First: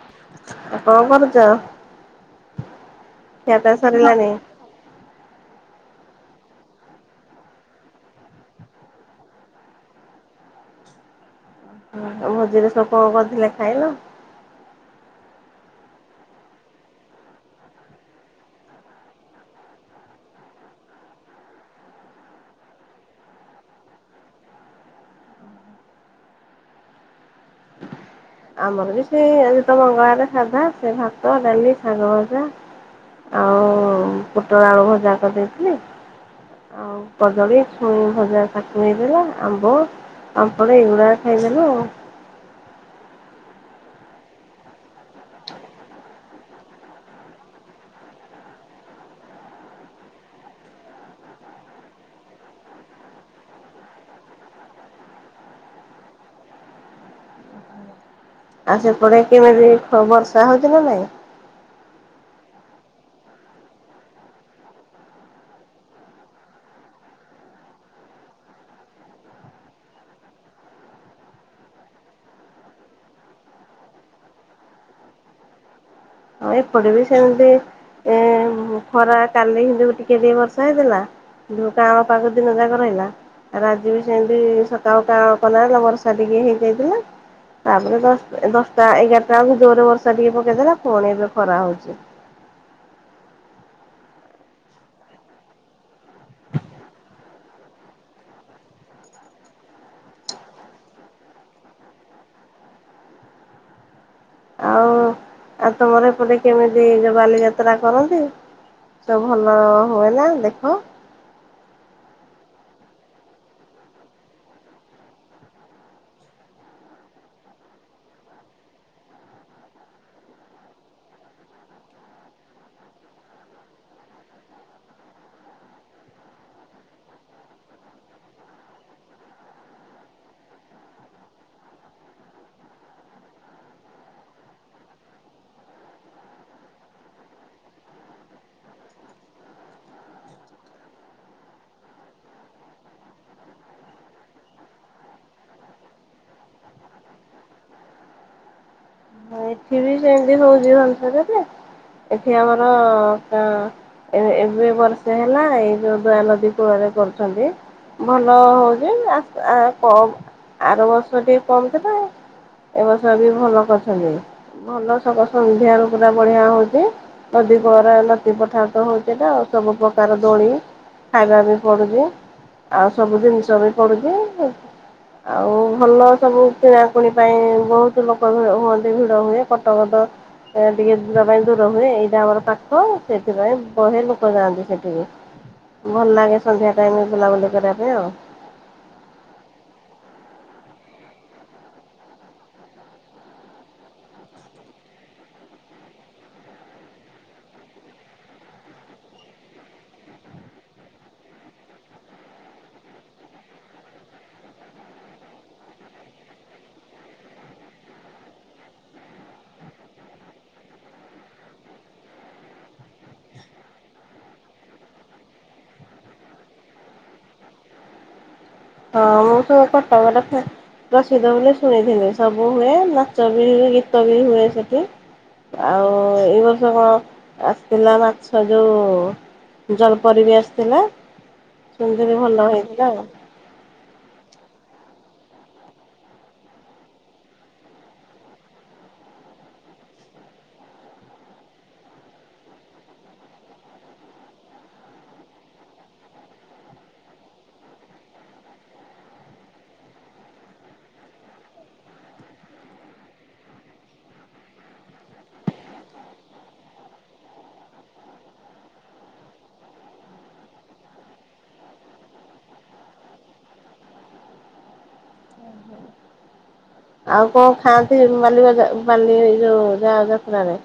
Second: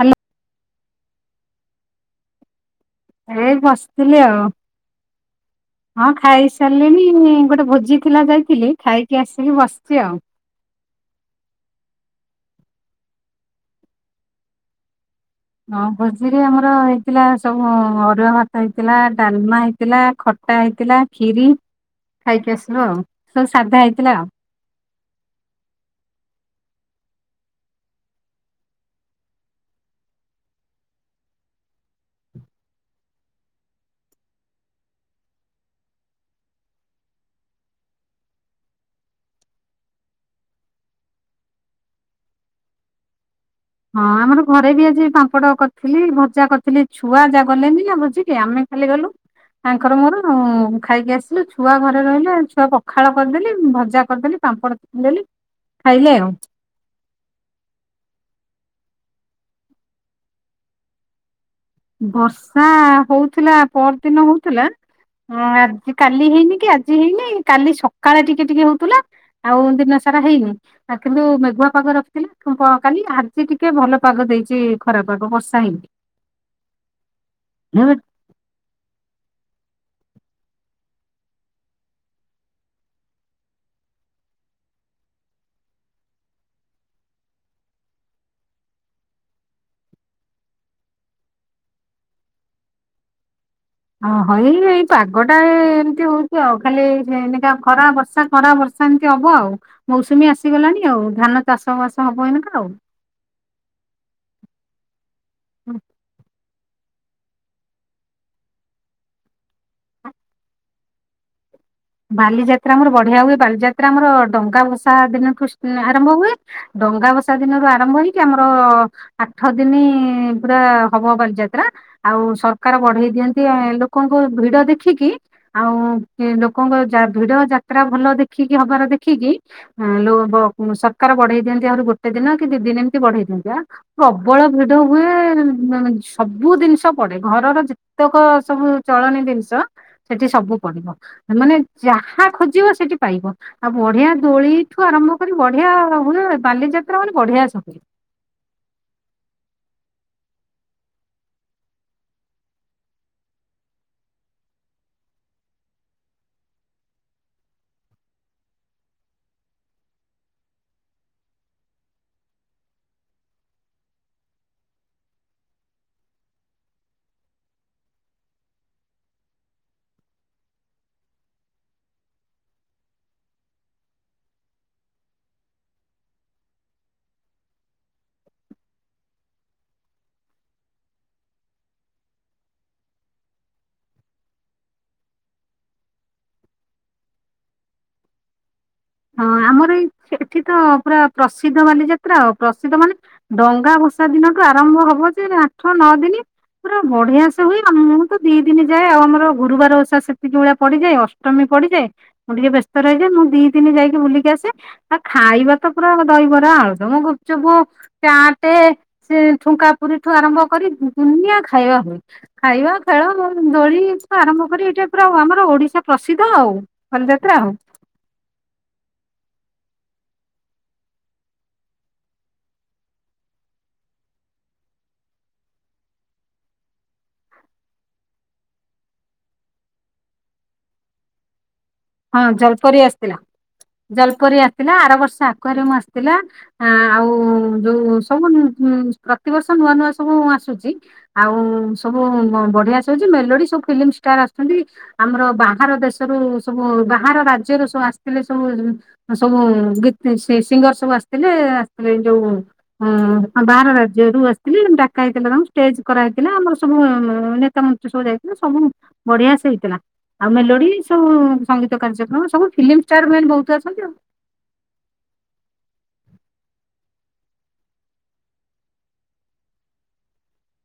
Hello. ଆଉ କଣ କରୁଚ? ଏଇ ବସିଥିଲି ଆଉ। ହଁ ଖାଇସାରିଲିଣି ଗୋଟେ ଭୋଜି ଥିଲା ଯାଇଥିଲି, ଖାଇକି ଆସିକି ବସ୍ଚି ଆଉ। ଭୋଜିରେ ସବୁ କଣ କରିଥିଲେ ଖାଇଲ? ହଁ ଭୋଜିରେ ଆମର ହେଇଥିଲା ସବୁ ଅରୁଆ ଭାତ ହେଇଥିଲା, ଡାଲମା ହେଇଥିଲା ଖ ଖଟା ହେଇଥିଲା, ଖିରି ଖାଇକି ଆସିଲୁ ଆଉ ସବୁ ସାଧା ହେଇଥିଲା ଆଉ। ଆମର ବି ସେ ଆଜି ତ ମଙ୍ଗଳବାରରେ ସାଧା ସେ ଭାତ, ଡାଲି, ଶାଗ ଭଜା ଆଉ ପୁଟଳ ଆଳୁ ଭଜା କରିଦେଇଥିଲି। ଆଉ କଦଳୀ ଛୁଇଁ ଭଜା [unintelligible] ହେଇଥିଲା ଆମ୍ବ ପାମ୍ପଡ ଏଗୁଡାକ ଖାଇଦେଲୁ ଆଉ। ହଁ ଆମର ଘରେ ବି ଆଜି ପାମ୍ପଡ କରିଥିଲି ଭଜା କରିଥିଲି, ଏ ଛୁଆ ଯା ଗଲେନି ନା ଭୋଜିକି ଆମେ ଖାଲି ଗଲୁ। ତାଙ୍କର ମୋର ଖାଇକି ଆସିଲୁ ଛୁଆ ଘରେ ରହିଲେ ଛୁଆ ପଖାଳ କରିଦେଲି ଭଜା କରିଦେଲି ପାମ୍ପଡ଼ [unintelligible] ଖାଇଲେ ଆଉ। ଆଉ ସେପଟେ କେମିତି ବର୍ଷା ହଉଚି ନା ନାଇଁ? ବର୍ଷା ହଉଥିଲା, ପର ଦିନ ହଉଥିଲା ହଁ ଆଜି କାଲି ହେଇନି କି ଆଜି ହେଇନି କାଲି ସକାଳେ ଟିକେ ଟିକେ ହଉଥିଲା ଆଉ ଦିନସାରା ହେଇନି। କିନ୍ତୁ ମେଘୁଆ ପାଗ ରଖିଥିଲା [unintelligible] କାଲି ଆଜି ଟିକେ ଭଲ ପାଗ ଦେଇଚି ଖରାପ ପାଗ ବର୍ଷା ହେଇନି। ଆ ଏପଟେ ବି ସେମ୍ତି [unintelligible] ଏଁ ଖରା କାଲି କିନ୍ତୁ ଟିକେ-ଟିକେ ବର୍ଷା ହେଇଥେଲା। [unintelligible] ଆମ ପାଖ ଦିନ ଯାକ ରହିଲା। [unintelligible] ଆଜି ବି ସେମିତି ସକାଳୁ [unintelligible] ବର୍ଷା ଟିକେ ହେଇଯାଇଥିଲା। ତାପରେ ଦଶ୍ ଦଶଟା ଏଗାରଟା ବେଳୁକୁ ଜୋରେ ବର୍ଷା ଟିକେ ପକେଇଦେଲା ପୁଣି ଏବେ ଖରା ହଉଚି। ଅ ହ ଏଇ-ଏଇ ପାଗ ଟା ଏମ୍ତି ହଉଚି ଆଉ, ଖାଲି [unintelligible] ଖରା ବର୍ଷା ଖରା ବର୍ଷା ସେମ୍ତି ହବ ଆଉ, ମୌସୁମୀ ଆସିଗଲାଣି ଆଉ ଧାନ ଚାଷ ବାସ ହବ ଏଇନାକା ଆଉ। ଆଉ-ଆଉ ତମର ଏପଟେ କେମିତି ଏ ଯୋଉ ବାଲିଯାତ୍ରା କରନ୍ତି, ସବୁ ଭଲ ହୁଏନା ଦେଖ? ବାଲିଯାତ୍ରା ଆମର ବଢିଆ ହୁଏ, ବାଲିଯାତ୍ରା ଆମର ଡଙ୍ଗା ଭସା ଦିନଠୁ ଆରମ୍ଭ ହୁଏ ଡଙ୍ଗା ଭସା ଦିନରୁ ଆରମ୍ଭ ହେଇକି ଆମର ଆଠ ଦିନି ପୁରା ହବ ବାଲିଯାତ୍ରା। ଆଉ ସରକାର ବଢେଇ ଦିଅନ୍ତି ଲୋକଙ୍କୁ ଭିଡ ଦେଖିକି, ଆଉ କି ଲୋ କଙ୍କ ଯା ଭିଡ ଯାତ୍ରା ଭଲ ଦେଖିକି ହବାର ଦେଖିକି ହୁଁ ଲୋ ବ ସରକାର ବଢେଇ ଦିଅନ୍ତି ଆହୁରି ଗୋଟେ ଦିନ କି ଦି ଦିନ୍ ଏମ୍ତି ବଢେଇ ଦିଅନ୍ତି, ଆ ପ୍ରବଳ ଭିଡ ହୁଏ ସବୁ ଦିନିଷ ପଡେ, ଘରର ଯେ ଯେତେକ ସବୁ ଚଳନୀ ଜିନିଷ ସେଠି ସବୁ ପଡିବ। ମାନେ ଯାହା ଖୋଜିବ ସେଠି ପାଇବ। ଆଉ ବଢିଆ ଦୋଳିଠୁ ଆରମ୍ଭ କରି ବଢିଆ ହଏ, ବାଲିଯାତ୍ରା ମାନେ ବଢିଆ ସବୁ। ଏଠି ବି ସେମ୍ତି ହଉଚି ଭୋନସରରେ, ଏଠି ଆମର କ ଏ ଏବେ ବର୍ଷେ ହେଲା ଏଇ ଯୋଉ ଦୟା ନଦୀ କୂଳରେ କରୁଚନ୍ତି। ଭଲ ହଉଛି [unintelligible] ଆର ବର୍ଷ ଟିକେ କମ ଥିଲା। ଏ ବର୍ଷ ବି ଭଲ କରିଛନ୍ତି ଭଲ ସେ ସନ୍ଧ୍ୟାରେ ପୁରା ବଢିଆ ହଉଛି। ନଦୀ ପରା ନଦୀ ପଠାରେ ତ ହଉଛି ଏଟା ସବୁ ପ୍ରକାର ଦୋଳି, ଖାଇବା ବି ପଡୁଛି, ଆଉ ସବୁ ଜିନିଷ ବି ପଡୁଛି। ଆଉ ଭଲ ସବୁ କିଣା କୁଣି ପାଇଁ ବହୁତ ଲୋକ ହୁଅନ୍ତି ଭିଡ। ହୁଏ କଟ କଟ ଟିକେ ଯିବା ପାଇଁ ଦୂର ହୁଏ ଏଇଟା ଆମର ପାଖ ସେଥିପାଇଁ ବହେ ଲୋକ ଯାଆନ୍ତି ସେଠିକି। ଭଲ ଲାଗେ ସନ୍ଧ୍ୟା ଟାଇମରେ ବୁଲାବୁଲି କରିବା ପାଇଁ ଆଉ। ହଁ ଆମର ଏଇ ଏଠି ତ ପୁରା ପ୍ରସିଦ୍ଧ ବାଲିଯାତ୍ରା ଆଉ ପ୍ରସିଦ୍ଧ ମାନେ ଡଙ୍ଗା ଭସା ଦିନଠୁ ଆରମ୍ଭ ହବ ଯେ ଆଠ ନଅ ଦିନ। ପୁରା ବଢିଆ ସେ ହୁଏ ଆମ ମୁଁ ତ ଦି ଦିନ ଯାଏ ଆମର ଗୁରୁବାର ଓଷା ସେତିକ ବେଳେ ପଡିଯାଏ ଆଉ। ଅଷ୍ଟମୀ ପଡିଯାଏ ମୁଁ ଟିକେ ବ୍ୟସ୍ତ ରହିଯାଏ ମୁଁ ଦି ଦିନି ଯାଇକି ବୁଲିକି ଆସେ। ଆ ଖାଇବା ତ ପୁରା ଦହିବରା, ଆଳୁଦମ, ଗୁପଚୁପ। ଚାଟେ, ସେ ଠୁଙ୍କା ପୁରୀଠୁ ଆରମ୍ଭ କରି ଦୁନିଆ ଖାଇବା ହୁଏ। ଖାଇବା, ଖେଳ, ଦୋଳିଠୁ ଆରମ୍ଭ କରି ଏଇଟା ପୁରା ଆମର ଓଡିଶା ପ୍ରସିଦ୍ଧ ଆଉ। ବାଲିଯାତ୍ରା ଆଉ। ହଁ, ମୁଁ ତ କଟକରେ ଫେର। ପ୍ରସିଦ୍ଧ ବୋଲି ଶୁଣିଥିଲି ସବୁ ହୁଏ, ନାଚ ବି ହୁଏ, ଗୀତ ବି ହୁଏ ସେଠି। ଆଉ ଏଇ ବର୍ଷ କଣ ଆସିଥିଲା ମାଛ ଯଉ ଜଲପରି ବି ଆସିଥିଲା, ସେମିତିବି ହଁ ଭଲ ଜଲପରି ହେଇଥିଲା ଆଉ। ଆସିଥିଲା। ଜଲପରି ଆସିିଲା ଆର ବର୍ଷ ଆକୁଆରିୟମ ଆସିଥିଲା। ଆ ଆଉ ଯୋଉ ସବୁ ପ୍ରତିବର୍ଷ ନୂଆ ନୂଆ ସବୁ ଆସୁଛି। ଆଉ ସବୁ ବଢିଆସେ ହୋଉଛି ମେଲୋଡି ସବୁ ଫିଲ୍ମ ଷ୍ଟାର ଆସିଛନ୍ତି। ଆମର ବାହାର ଦେଶରୁ ସବୁ ବାହାର ରାଜ୍ୟରୁ ସବୁ ଆସିଥିଲେ ସବୁ ସବୁ ଗି ସିଙ୍ଗର ସବୁ ଆସିଥିଲେ ଆସିଥିଲେ ଯୋଉ, ହଁ ବାହାର ରାଜ୍ୟରୁ ଆସିଥିଲେ ଡାକା ହେଇଥିଲା ତାଙ୍କୁ ଷ୍ଟେଜ କରାହେଇଥିଲା ଆମର ସବୁ ଉଁ ଉଁ ମାନେ ନେତା ମନ୍ତ୍ରୀ ସବୁ ଯାଇଥିଲା, ସବୁ ବଢିଆ ସେ ହେଇଥିଲା ଆଉ ମେଲୋଡି ସବୁ ସଙ୍ଗୀତ କାର୍ଯ୍ୟକ୍ରମ ସବୁ ଫିଲ୍ମ ଷ୍ଟାର ମାନେ ବହୁତ ଆସନ୍ତି ଆଉ। [inaudible] ଆଉ କଣ ଖାଆନ୍ତି ବା ବାଲି ଯୋଉ ଯା ଯାତ୍ରାରେ?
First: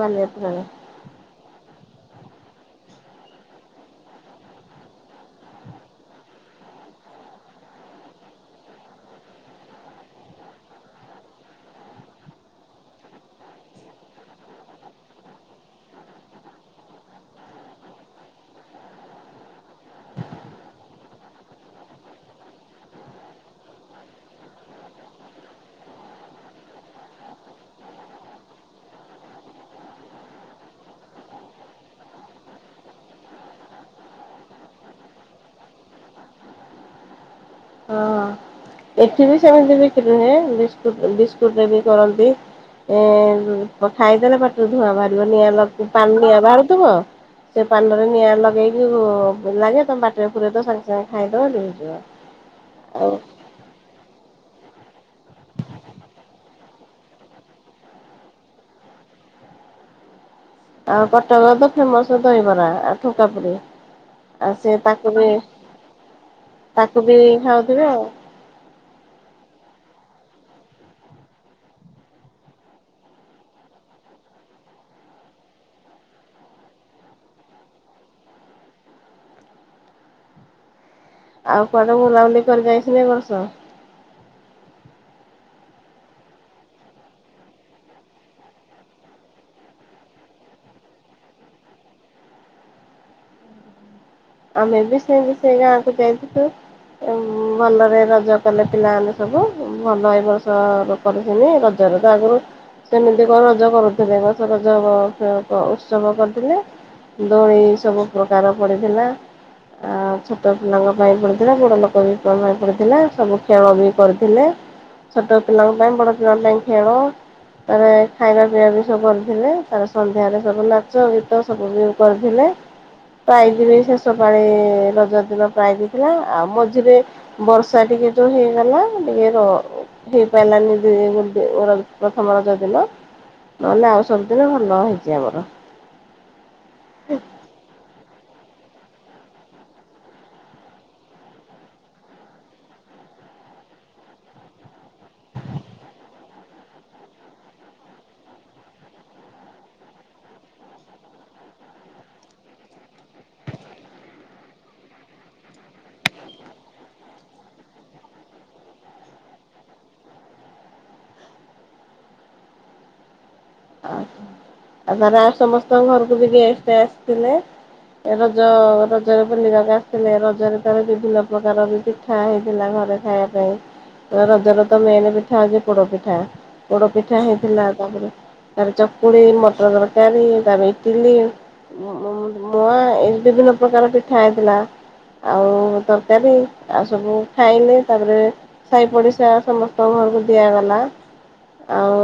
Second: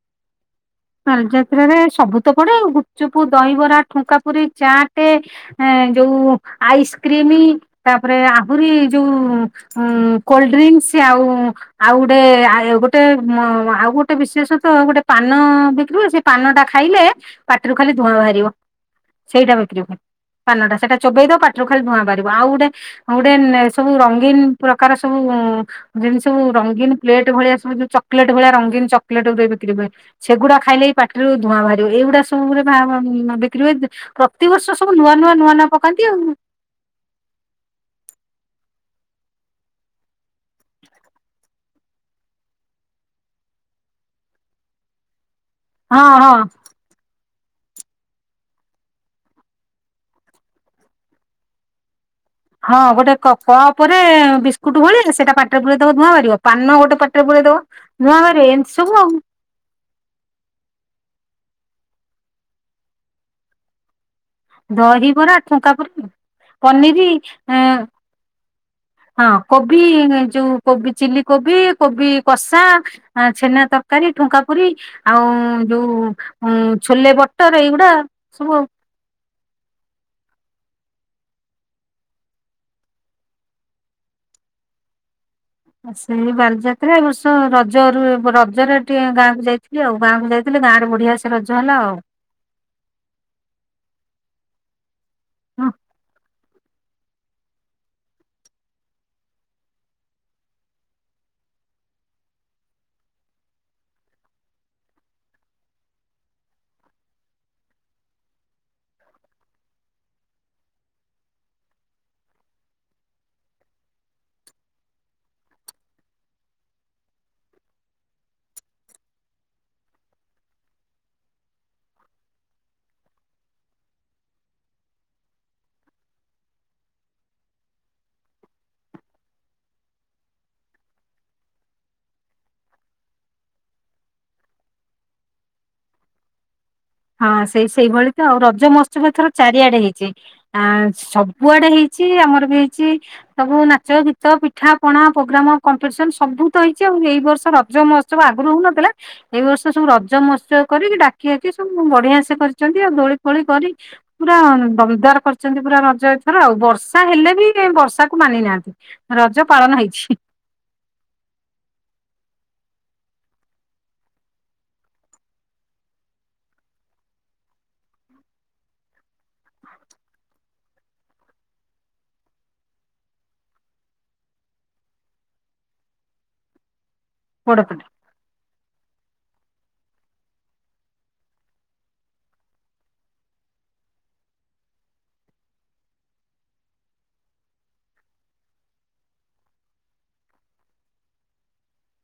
ବାଲିଯାତ୍ରାରେ ବାଲିଯାତ୍ରାରେ ସବୁ ତ ପଡେ ଗୁପଚୁପ୍, ଦହିବରା ଠୁଙ୍କାପୁୁରୀ, ଚାଟେ ଏ ଯୋଉ ଆଇସ୍କ୍ରିମ ତାପରେ ଆହୁରି ଯୋଉ ଉ କୋଲଡ୍ରିଙ୍କସ୍ ଆଉ ଆଉ ଗୋଟେ ଗୋଟେ ଆଉ ଗୋଟେ ବିଶେଷତ ଗୋଟେ ପାନ ବିକ୍ରିହୁଏ ସେ ପାନଟା ଖାଇଲେ ପାଟିରୁ ଖାଲି ଧୂଆଁ ବାହାରିବ ସେଇଟା ବିକ୍ରି ହୁଏ। ପାନଟା ସେଇଟା ଚୋବେଇଦବ ପାଟିରୁ ଖାଲି ଧୂଆଁ ବାହାରିବ ଆଉ ଗୋଟେ ଆଉ ଗୋଟେ ସବୁ ରଙ୍ଗୀନ ପ୍ରକାର ସବୁ ଯେମିତି ସବୁ ରଙ୍ଗୀନ ପ୍ଲେଟ୍ ଭଳିଆ ସବୁ ଚକଲେଟ୍ ଭଳିଆ ରଙ୍ଗୀନ ଚକଲେଟ ଯୋଉ ବିକ୍ରି ହଏ ସେଗୁଡାକ ଖାଇଲେ ପାଟିରୁ ଧୂଆଁ ବାହାରିବ ଏଇଗୁଡା ସବୁରେ ବା ବିକ୍ରି ହୁଏ। ପ୍ରତିିବର୍ଷ ସବୁ ନୂଆ ନୂଆ ନୂଆ ନୂଆ ପକାନ୍ତିଆଉ। ହଁ ଏଠି ବି ସେମିତି ବିକ୍ରି ହୁଏ ବିସ୍କୁଟ ବିସ୍କୁଟରେ ବି କରନ୍ତି। ଏ ଖାଇଦେଲେ ପାଟରୁ ଧୂଆଁ ବାହାରିବ ନିଆଁ ଲ ହଁ ପାନରୁ ହଁ। ନିଆଁ ବାହାରୁଥିବ। ସେ ପାନରେ ନିଆଁ ଲଗେଇକି ଲାଗେ ତମ ପାଟିରେ ପୁରେଇଦବ ସାଙ୍ଗେ ସାଙ୍ଗେ ଖାଇଦବ ଲିଭିଯିବ। ହଁ ଆଉ ଗୋଟେ କ କପ ରେ ବିସ୍କୁଟ ଭଳିଆ ସେଇଟା ପାଟିରେ ପୁରେଇ ଦବ ଧୂଆ ବାହାରିବ। ପାନ ଗୋଟେ ପାଟିରେ ପୁରେଇ ଦବ ଧୂଆଁ ବାହାରିବ ଏମିତି ସବୁ ଆଉ। ଆଉ କଟକ ରେ ତ ଫେମୋସ ଦହିବରା ଆଉ ଠୁଙ୍କା ପୁୁରି। ଆଉ ସେ ତାକୁ ବି ଦହିବରା ଠୁଙ୍କା ପୁରି ତାକୁ ବି ପନିର ଖାଉଥିବେ ଆଉ। ହଁ କୋବି ଯୋଉ କୋବି ଚିଲିକୋବି କୋବି କଷା। ଆ ଛେନା ତରକାରୀ ଠୁଙ୍କା ପୁରି। ଆଉ ଯୋଉ ଛୋଲେ ବଟର ଏଇଗୁଡା ସବୁ ଆଉ। ଆଉ କୁଆଡେ ବୁଲାବୁଲି କରି ଯାଇଛନ୍ତି ଏ ବର୍ଷ? ଆ ସେଇ ବାଲିଯାତ୍ରା ଏ ବର୍ଷ ରଜରୁ ରଜରେ ଟିକେ ଗାଁକୁ ଯାଇଥିଲି ଆଉ ଗାଁକୁ ଯାଇ ହେଲେ ଗାଁରେ ବଢିଆ ସେ ରଜ ହେଲା ଆଉ। ଆମେ ବି ସେମତି ସେ ଗାଁ କୁ ଯାଇଥିଲୁ। ଭଲରେ ରଜ କଲେ ପିଲାମାନେ ସବୁ ଭଲ ଏ ବର୍ଷ କରୁଥିନି ରଜ ରେ ତ ଆଗରୁ ସେମିତି କଣ ରଜ କରୁଥିବେ ଏ ବର୍ଷ ରଜ ଅ ଅ ଅ ଉତ୍ସବ କରିଥିଲେ। ଦୋଳି ସବୁ ପ୍ରକାର ପଡ଼ିଥିଲା। ଆ ଛୋଟ ପିଲାଙ୍କ ପାଇଁ ପଡିଥିଲା, ବଡ ଲୋକ ବି ପାଇଁ ପଡିଥିଲା, ସବୁ ଖେଳ ବି କରିଥିଲେ। ଛୋତ ପିଲାଙ୍କ ପାଇଁ ବଡ ପିଲାଙ୍କ ପାଇଁ ଖେଳ। ତାପରେ ଖାଇବା ପିଇବା ବି ସବୁ କରିଥିଲେ ତାପରେ ସନ୍ଧ୍ୟାରେ ସବୁ ନାଚ ଗୀତ ସବୁ ବି କରିଥିଲେ ପ୍ରାଇଜ ବି ସେ ଶେଷ ପାଳି ରଜ ଦିନ ପ୍ରାଇଜ ଥିଲା ଆଉ ମଝିରେ ବର୍ଷା ଟିକେ ଯୋଉ ହେଇଗଲା ଟିକେ ର ହେଇ ପାଇିଲାନି [unintelligible] ମୋର ପ୍ରଥମ ରଜ ଦିନ। ନହେଲେ ଆଉ ସବୁଦିନ ଭଲ ହେଇଛି ଆମର। ହଁ ସେଇ ସେଇଭଳି ତ ଆଉ ରଜ ମହତ୍ସବ ଏଥର ଚାରିଆଡେ ହେଇଛି। ଆଁ ସବୁଆଡେ ହେଇଛି ଆମର ବି ହେଇଛି। ସବୁ ନାଚ ଗୀତ ପିଠା ପଣା ପୋଗ୍ରାମ କମ୍ପିଟିସନ ସବୁ ତ ହେଇଛି ଆଉ ଏଇ ବର୍ଷ ରଜ ମହ ସବୁ ଆଗରୁ ହଉନଥିଲା ଏଇ ବର୍ଷ ସବୁ ରଜ ମହୋତ୍ସବ କରିକି ଡାକି ଆକି ଉଁ ବଢିଆ ସେ କରିଛନ୍ତି ଆଉ ଦୋଳି ଫୋଳି କରି ପୁରା ଦମଦାର କରିଛନ୍ତି ପୁରା ରଜର ଏ ଥର ଆଉ ବର୍ଷା ହେଲେ ବି ବର୍ଷାକୁ ମାନି ନାହାନ୍ତି। ରଜ ପାଳନ ହେଇଛି। ଆ ଆଉ ତାର ଆଉ ସମସ୍ତଙ୍କ ଘରକୁ ବି ଗେଷ୍ଟ୍ ଆସିଥିଲେ। ଏ ରଜ ରଜରେ ବୁଲିବାକେ ଆସଥିଲେ ରଜରେ ତା ପରେ ବିଭିନ୍ନ ପ୍ରକାର ବି ପିଠା ହେଇଥିଲା ଘରେ ଖାଇବା ପାଇଁ। ରଜର ତ ମେନ ପିଠା ହଉଛି ପୋଡ ପିଠା ପୋଡ ପିଠା ବଡ ହେଇଥିଲା। ପିଠା ତାପରେ ତାପରେ ଚକୁଳି, ମଟର ତରକାରୀ, ତାପରେ ଇଟିଲି। ମ ମ ମ ମୁଆଁ ଏମିତି ବିଭିନ୍ନ ପ୍ରକାର ପିଠା ହେଇଥିଲା। ଆଉ ତରକାରୀ ଆଉ ସବୁ ଖାଇଲେ ତାପରେ ସାହି ପଡିଶା ସମସ୍ତଙ୍କ ଘରକୁ ଦିଆଗଲା ଆଉ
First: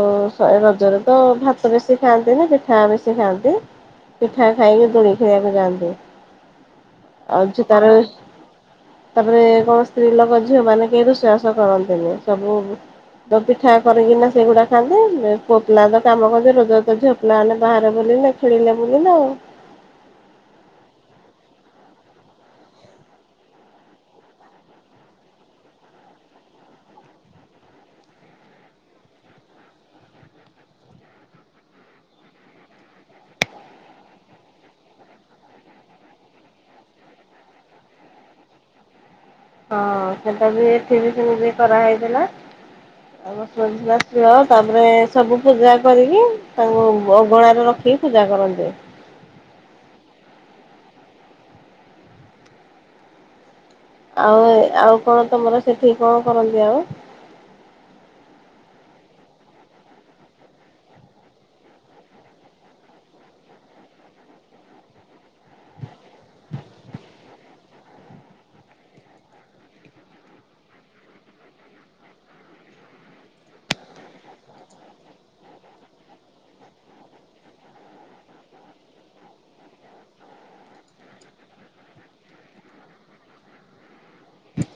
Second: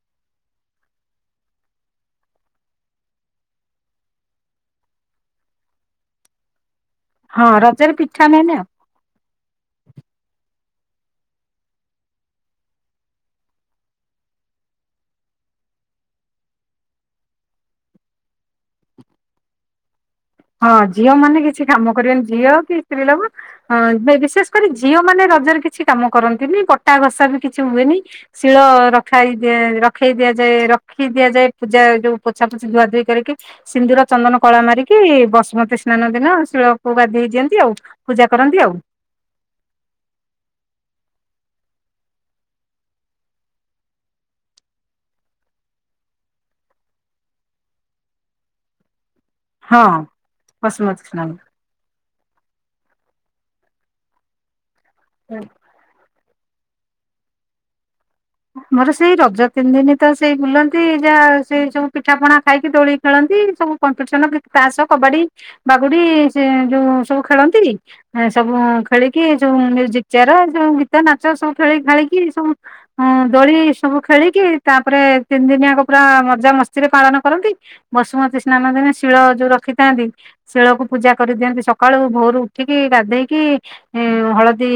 ଏ ରଜରେ ତ ଭାତ ବେଶୀ ଖାଆନ୍ତିନି ପିଠା ବେଶୀ ଖାଆନ୍ତି। ପିଠା ଖାଇକି ଦୋଳି ଖେଳିବାକୁ ଯାଆନ୍ତି ହଁ ଆଉ ଯେ ରଜରେ ତାର ପିଠା ମେନ୍ ଆଉ। ତାପରେ କଣ ସ୍ତ୍ରୀ ଲୋକ ଝିଅ ମାନେ କେହି ରୋଷେଇବାସ କରନ୍ତିନି ସବୁ ତ ପିଠା କରିକିନା ସେଗୁଡା ଖାଆନ୍ତି ପୋ ପିଲା ତ କାମ କରୁଚି ରୋଜଗାର କରୁଛି ଆଉ ପିଲାମାନେ ତ ବାହାରେ ବୁଲିଲେ ଖେଳିଲେ ବୁଲିଲେ ଆଉ। ହଁ ଝିଅ ମାନେ କିଛି କାମ କରିବେନି, ଝିଅ କି ସ୍ତ୍ରୀ ଲୋକ ହଁ ବିଶେଷ କରି ଝିଅ ମାନେ ରଜରେ କିଛି କାମ କରନ୍ତିନି, ପଟା ଘଷା ବି କିଛି ହୁଏନି। ଶିଳ ରଖାଇ ଦିଆ ରଖେଇ ଦିଆଯାଏ ରଖି ଦିଆଯାଏ ପୂଜା ଯୋଉ ପୋଛା ପୋଛି ଧୁଆ ଧୁଇ କରିକି। ସିନ୍ଦୁର, ଚନ୍ଦନ, କଳା ମାରି କି, ବସୁମତୀ ସ୍ନାନ ଦିନ ଶିଳକୁ ଗାଧେଇ ଦିଅନ୍ତି ଆଉ ପୂଜା କରନ୍ତି ଆଉ। ହଁ ସେଟା ବି ଏଠି ବି ସେମିତି କରାହେଇଥିଲା, ଆଉ [unintelligible] ତାପରେ ସବୁ ପୂଜା କରିକି ତାଙ୍କୁ ଅଗଣାରେ ରଖିକି ପୂଜା କରନ୍ତି। ହଁ ବସୁମତିସ୍ନା। [unintelligible] ଆଉ କଣ ତମର ସେଠି କଣ କରନ୍ତି ଆଉ? ମୋର ସେଇ ରଜ ତିନି ଦିନି ତ ସେଇ ବୁଲନ୍ତି ଯାହା ସେଇ ସବୁ ପିଠା ପଣା ଖାଇକି ଦୋଳି ଖେଳନ୍ତି ସବୁ କମ୍ପିଟିସନନ୍ ତାଷ, କବାଡି, ବାଗୁଡି ସେ ଯୋଉ ସବୁ ଖେଳନ୍ତି। ସବୁ ଖେଳିକି ଏ ଯୋଉ ମ୍ୟୁଜିକ୍ ଚ୍ୟାର ଏ ସବୁ ଗୀତ ନାଚ ସବୁ ଖେଳି ଖାଳିକି ସବୁ ହଁ ଦୋଳି ସବୁ ଖେଳିକି ତାପରେ ତିନି ଦିନିଆକ ପୁରା ମଜା ମସ୍ତିରେ ପାଳନ କରନ୍ତି। ବସୁମତୀ ସ୍ନାନ ଦିନ ଶିଳ ଯୋଉ ରଖିଥାନ୍ତି ଶିଳକୁ ପୂଜା କରିଦିଅନ୍ତି ସକାଳୁ ଭୋରୁ ଉଠିକି ଗାଧେଇକି ହୁଁ ହଳଦୀ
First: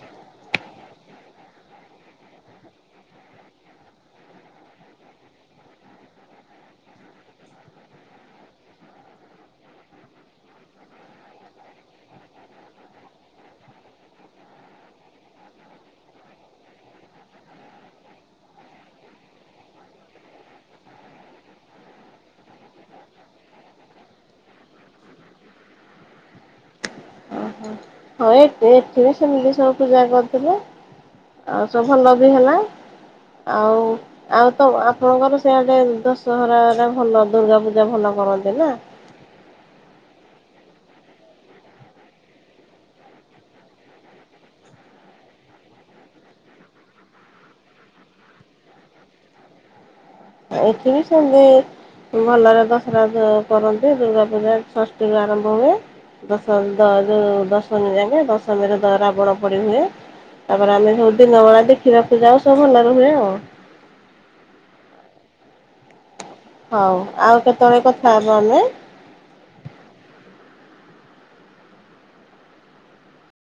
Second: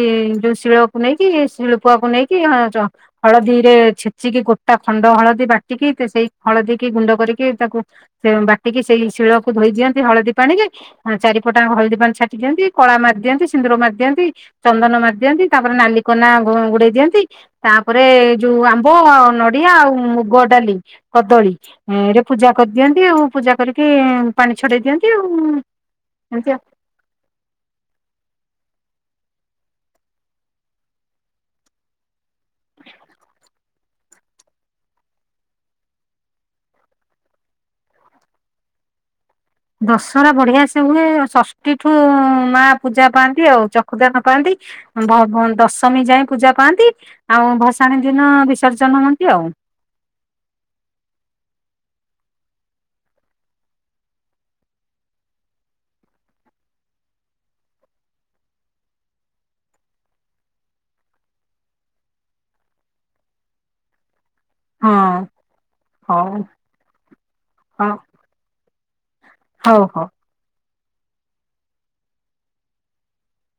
ଯୋଉ ଶିଳକୁ ନେଇକି ଶିଳପୁଆକୁ ନେଇକି ଜ ହଳଦୀ ରେ ଛେଚିକି ଗୋଟା ଖଣ୍ଡ ହଳଦୀ ବାଟିକି ସେଇ ହଳଦୀ କି ଗୁଣ୍ଡ କରିକି ତାକୁ ସେ ବାଟିକି ସେଇ ଶିଳକୁ ଧୋଇ ଦିଅନ୍ତି ହଳଦୀ ପାଣିରେ ହ ଚାରିପଟାଙ୍କ ହଳଦୀ ପାଣି ଛାଟି ଦିଅନ୍ତି କଳା ମାରି ଦିଅନ୍ତି ସିନ୍ଦୁର ମାରି ଦିଅନ୍ତି ଚନ୍ଦନ ମାରି ଦିଅନ୍ତି ତାପରେ ନାଲି କନା ଗୁଡେଇ ଦିଅନ୍ତି ପରେ ଯୋଉ ଆମ୍ବ ନଡିଆ ଆଉ ମୁଗ ଡାଲି କଦଳୀ ଏରେ ପୂଜା କରିଦିଅନ୍ତି ଆଉ ପୂଜା କରିକି ପାଣି ଛଡେଇ ଦିଅନ୍ତି ଆଉ। ଆ [unintelligible] ହଏ ଏଠି ବି ସେମିତି ସବୁ ପୂଜା କରିିଥିଲେ ଆଉ ସବୁ ଭଲ ବି ହେଲା। ହଉ। ଆଉ ତ ଆପଣଙ୍କର ସେଆଡେ ଦଶହରାରେ ଭଲ ଦୁର୍ଗା ପୂଜା ଭଲ କରନ୍ତି ନା? ଦଶହରା ବଢିଆ ସେ ହୁଏ ଷଷ୍ଠୀ ଠୁ ମା ପୂଜା ପାଆନ୍ତି ଆଉ ଚଖୁଦାନ ପାଆନ୍ତି ଭ-ଭ ଦଶମୀ ଯାଏ ପୂଜା ପାଆନ୍ତି ଆଉ ଭସାଣି ଦିନ ବିସର୍ଜନ ହୁଅନ୍ତି ଆଉ। ଏଠି ବି ସେମିତି ଭଲରେ ଦଶହରା କରନ୍ତି ଦୁର୍ଗା ପୂଜା ଷଷ୍ଠୀରୁ ଆରମ୍ଭ ହୁଏ। ଦଶ ଦ ଯୋଉ ଦଶମୀ ଯାକେ ଦଶମୀରେ ରାବଣ ପୋଡି ହୁଏ। ତାପରେ ଆମେ ସବୁ ଦିନ ବେଳା ଦେଖିବାକୁ ଯାଉ ସବୁ ଭଲରେ ହୁଏ ଆଉ। ହଁ ହଉ। ହଉ ଆଉ କେତବେଳେ ହଉ କଥା ହବ ଆମେ। ହଉ [unintelligible]